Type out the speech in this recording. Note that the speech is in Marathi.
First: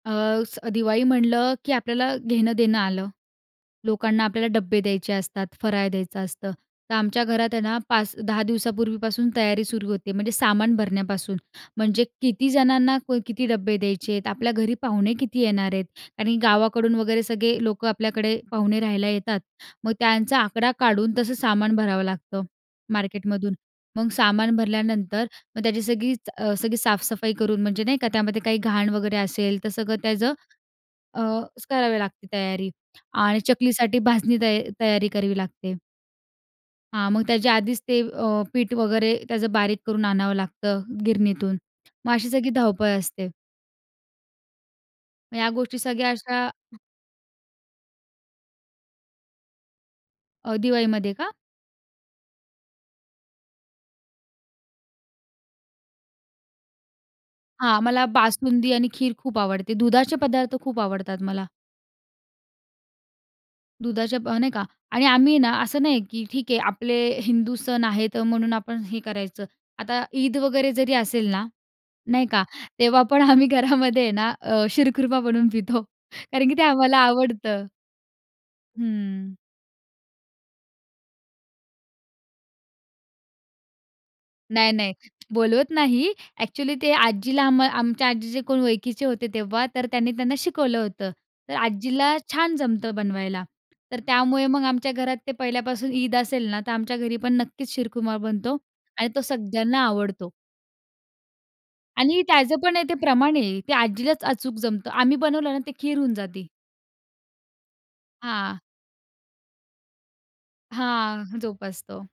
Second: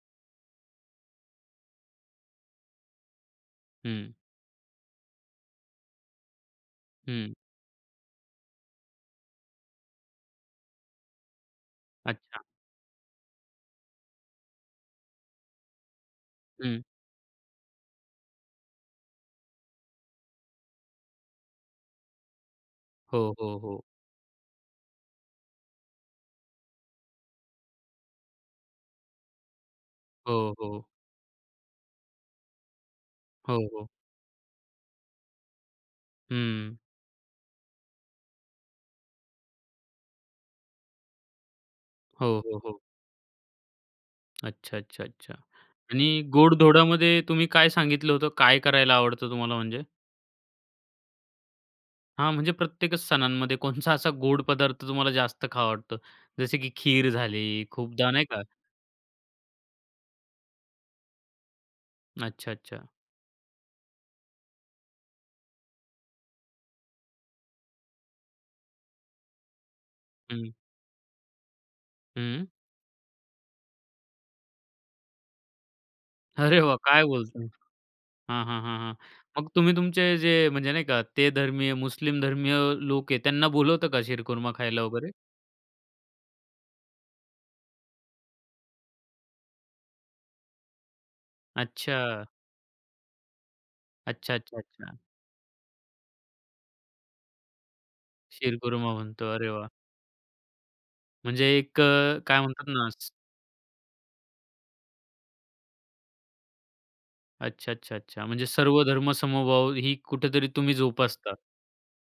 अ, स दिवाळी म्हटलं की आपल्याला घेणं-देणं आलं. हं. लोकांना आपल्याला डब्बे द्यायचे असतात, फराळ द्यायचं असतं. तर आमच्या हं. घरात आहे ना 5-10 दिवसापूर्वीपासून तयारी सुरू होते, म्हणजे सामान भरण्यापासून. म्हणजे अच्छा. किती जणांना कोई किती डब्बे द्यायचे आहेत? आपल्या घरी पाहुणे किती येणार आहेत? आणि हं. गावाकडून वगैरे सगळे लोकं आपल्याकडे पाहुणे राहायला येतात, मग त्यांचा आकडा काढून तसं सामान भरावं लागतं, हो, मार्केटमधून. हो, हो. मग सामान भरल्यानंतर मग त्याची सगळीच अ, सगळी साफ-सफाई करून म्हणजे नाही का? त्यामध्ये काही घाण वगैरे असेल तर सगळं त्याचं हो, हो. अ, करावी लागते तयारी आणि हो, हो. चकलीसाठी भाजणी तया तयारी करावी लागते. हं. हां, मग त्याच्या आधीच ते अ, पीठ वगैरे त्याचं बारीक करून आणावं लागतं गिरणीतून. मग हो, अशी सगळी हो, हो. धाव-पळ असते. अच्छा, अच्छा, अच्छा. ह्या गोष्टी सगळ्या आणि अशा गोड-धोडामध्ये तुम्ही काय सांगितलं होतं? काय करायला आवडतं तुम्हाला म्हणजे? अ, दिवाळीमध्ये का? हां, म्हणजे प्रत्येकच सणांमध्ये कोणचा असा गोड पदार्थ तुम्हाला जास्त खावा वाटतो? जसे की खीर झाली हां, मला खूपदा, नाही का? बासुंदी आणि खीर खूप आवडते. दुधाचे पदार्थ खूप आवडतात मला. अच्छा, अच्छा. दुधाच्या प नाही का? आणि आम्ही ना असं नाहीये, की ठीक आहे आपले हिंदू सण आहेत अ, म्हणून आपण हे करायचं. आता ईद हं. वगैरे जरी असेल ना, नाही का? हम्म. तेव्हा पण आम्ही घरामध्ये आहे ना अ, शीरखुर्मा बनवून पितो, कारण की अरे ते वाह! आम्हाला काय बोलताय? आवडतं. हां, हां, हां, हां. हम्म. मग तुम्ही तुमचे जे, म्हणजे नाही का ते धर्मीय, मुस्लिम धर्मीय लोक आहे त्यांना बोलवता का शीरखुर्मा नाय, खायला नाय. वगैरे? बोलवत नाही. ॲक्चुअली ते आजीला आम आमच्या आजीचे कोण ओळखीचे होते तेव्हा, तर त्यांनी त्यांना शिकवलं होतं. तर आजीला अच्छा. छान जमतं बनवायला. तर अच्छा, त्यामुळे अच्छा, मग आमच्या अच्छा. घरात ते पहिल्यापासून ईद असेल ना, तर आमच्या घरी पण नक्कीच शीरखुर्मा बनतो शीरखुर्मा आणि तो बनतो, अरे वाह! सगळ्यांना आवडतो. म्हणजे एक अ, आणि काय त्याचं म्हणतात पण आहे ना ते स प्रमाण आहे. ते आजीलाच अचूक जमतं. आम्ही बनवलं ना ते खीर होऊन जाते. अच्छा, अच्छा, अच्छा. म्हणजे हां. सर्वधर्म-समभाव ही कुठेतरी तुम्ही हां, जोपासता. जोपासतो.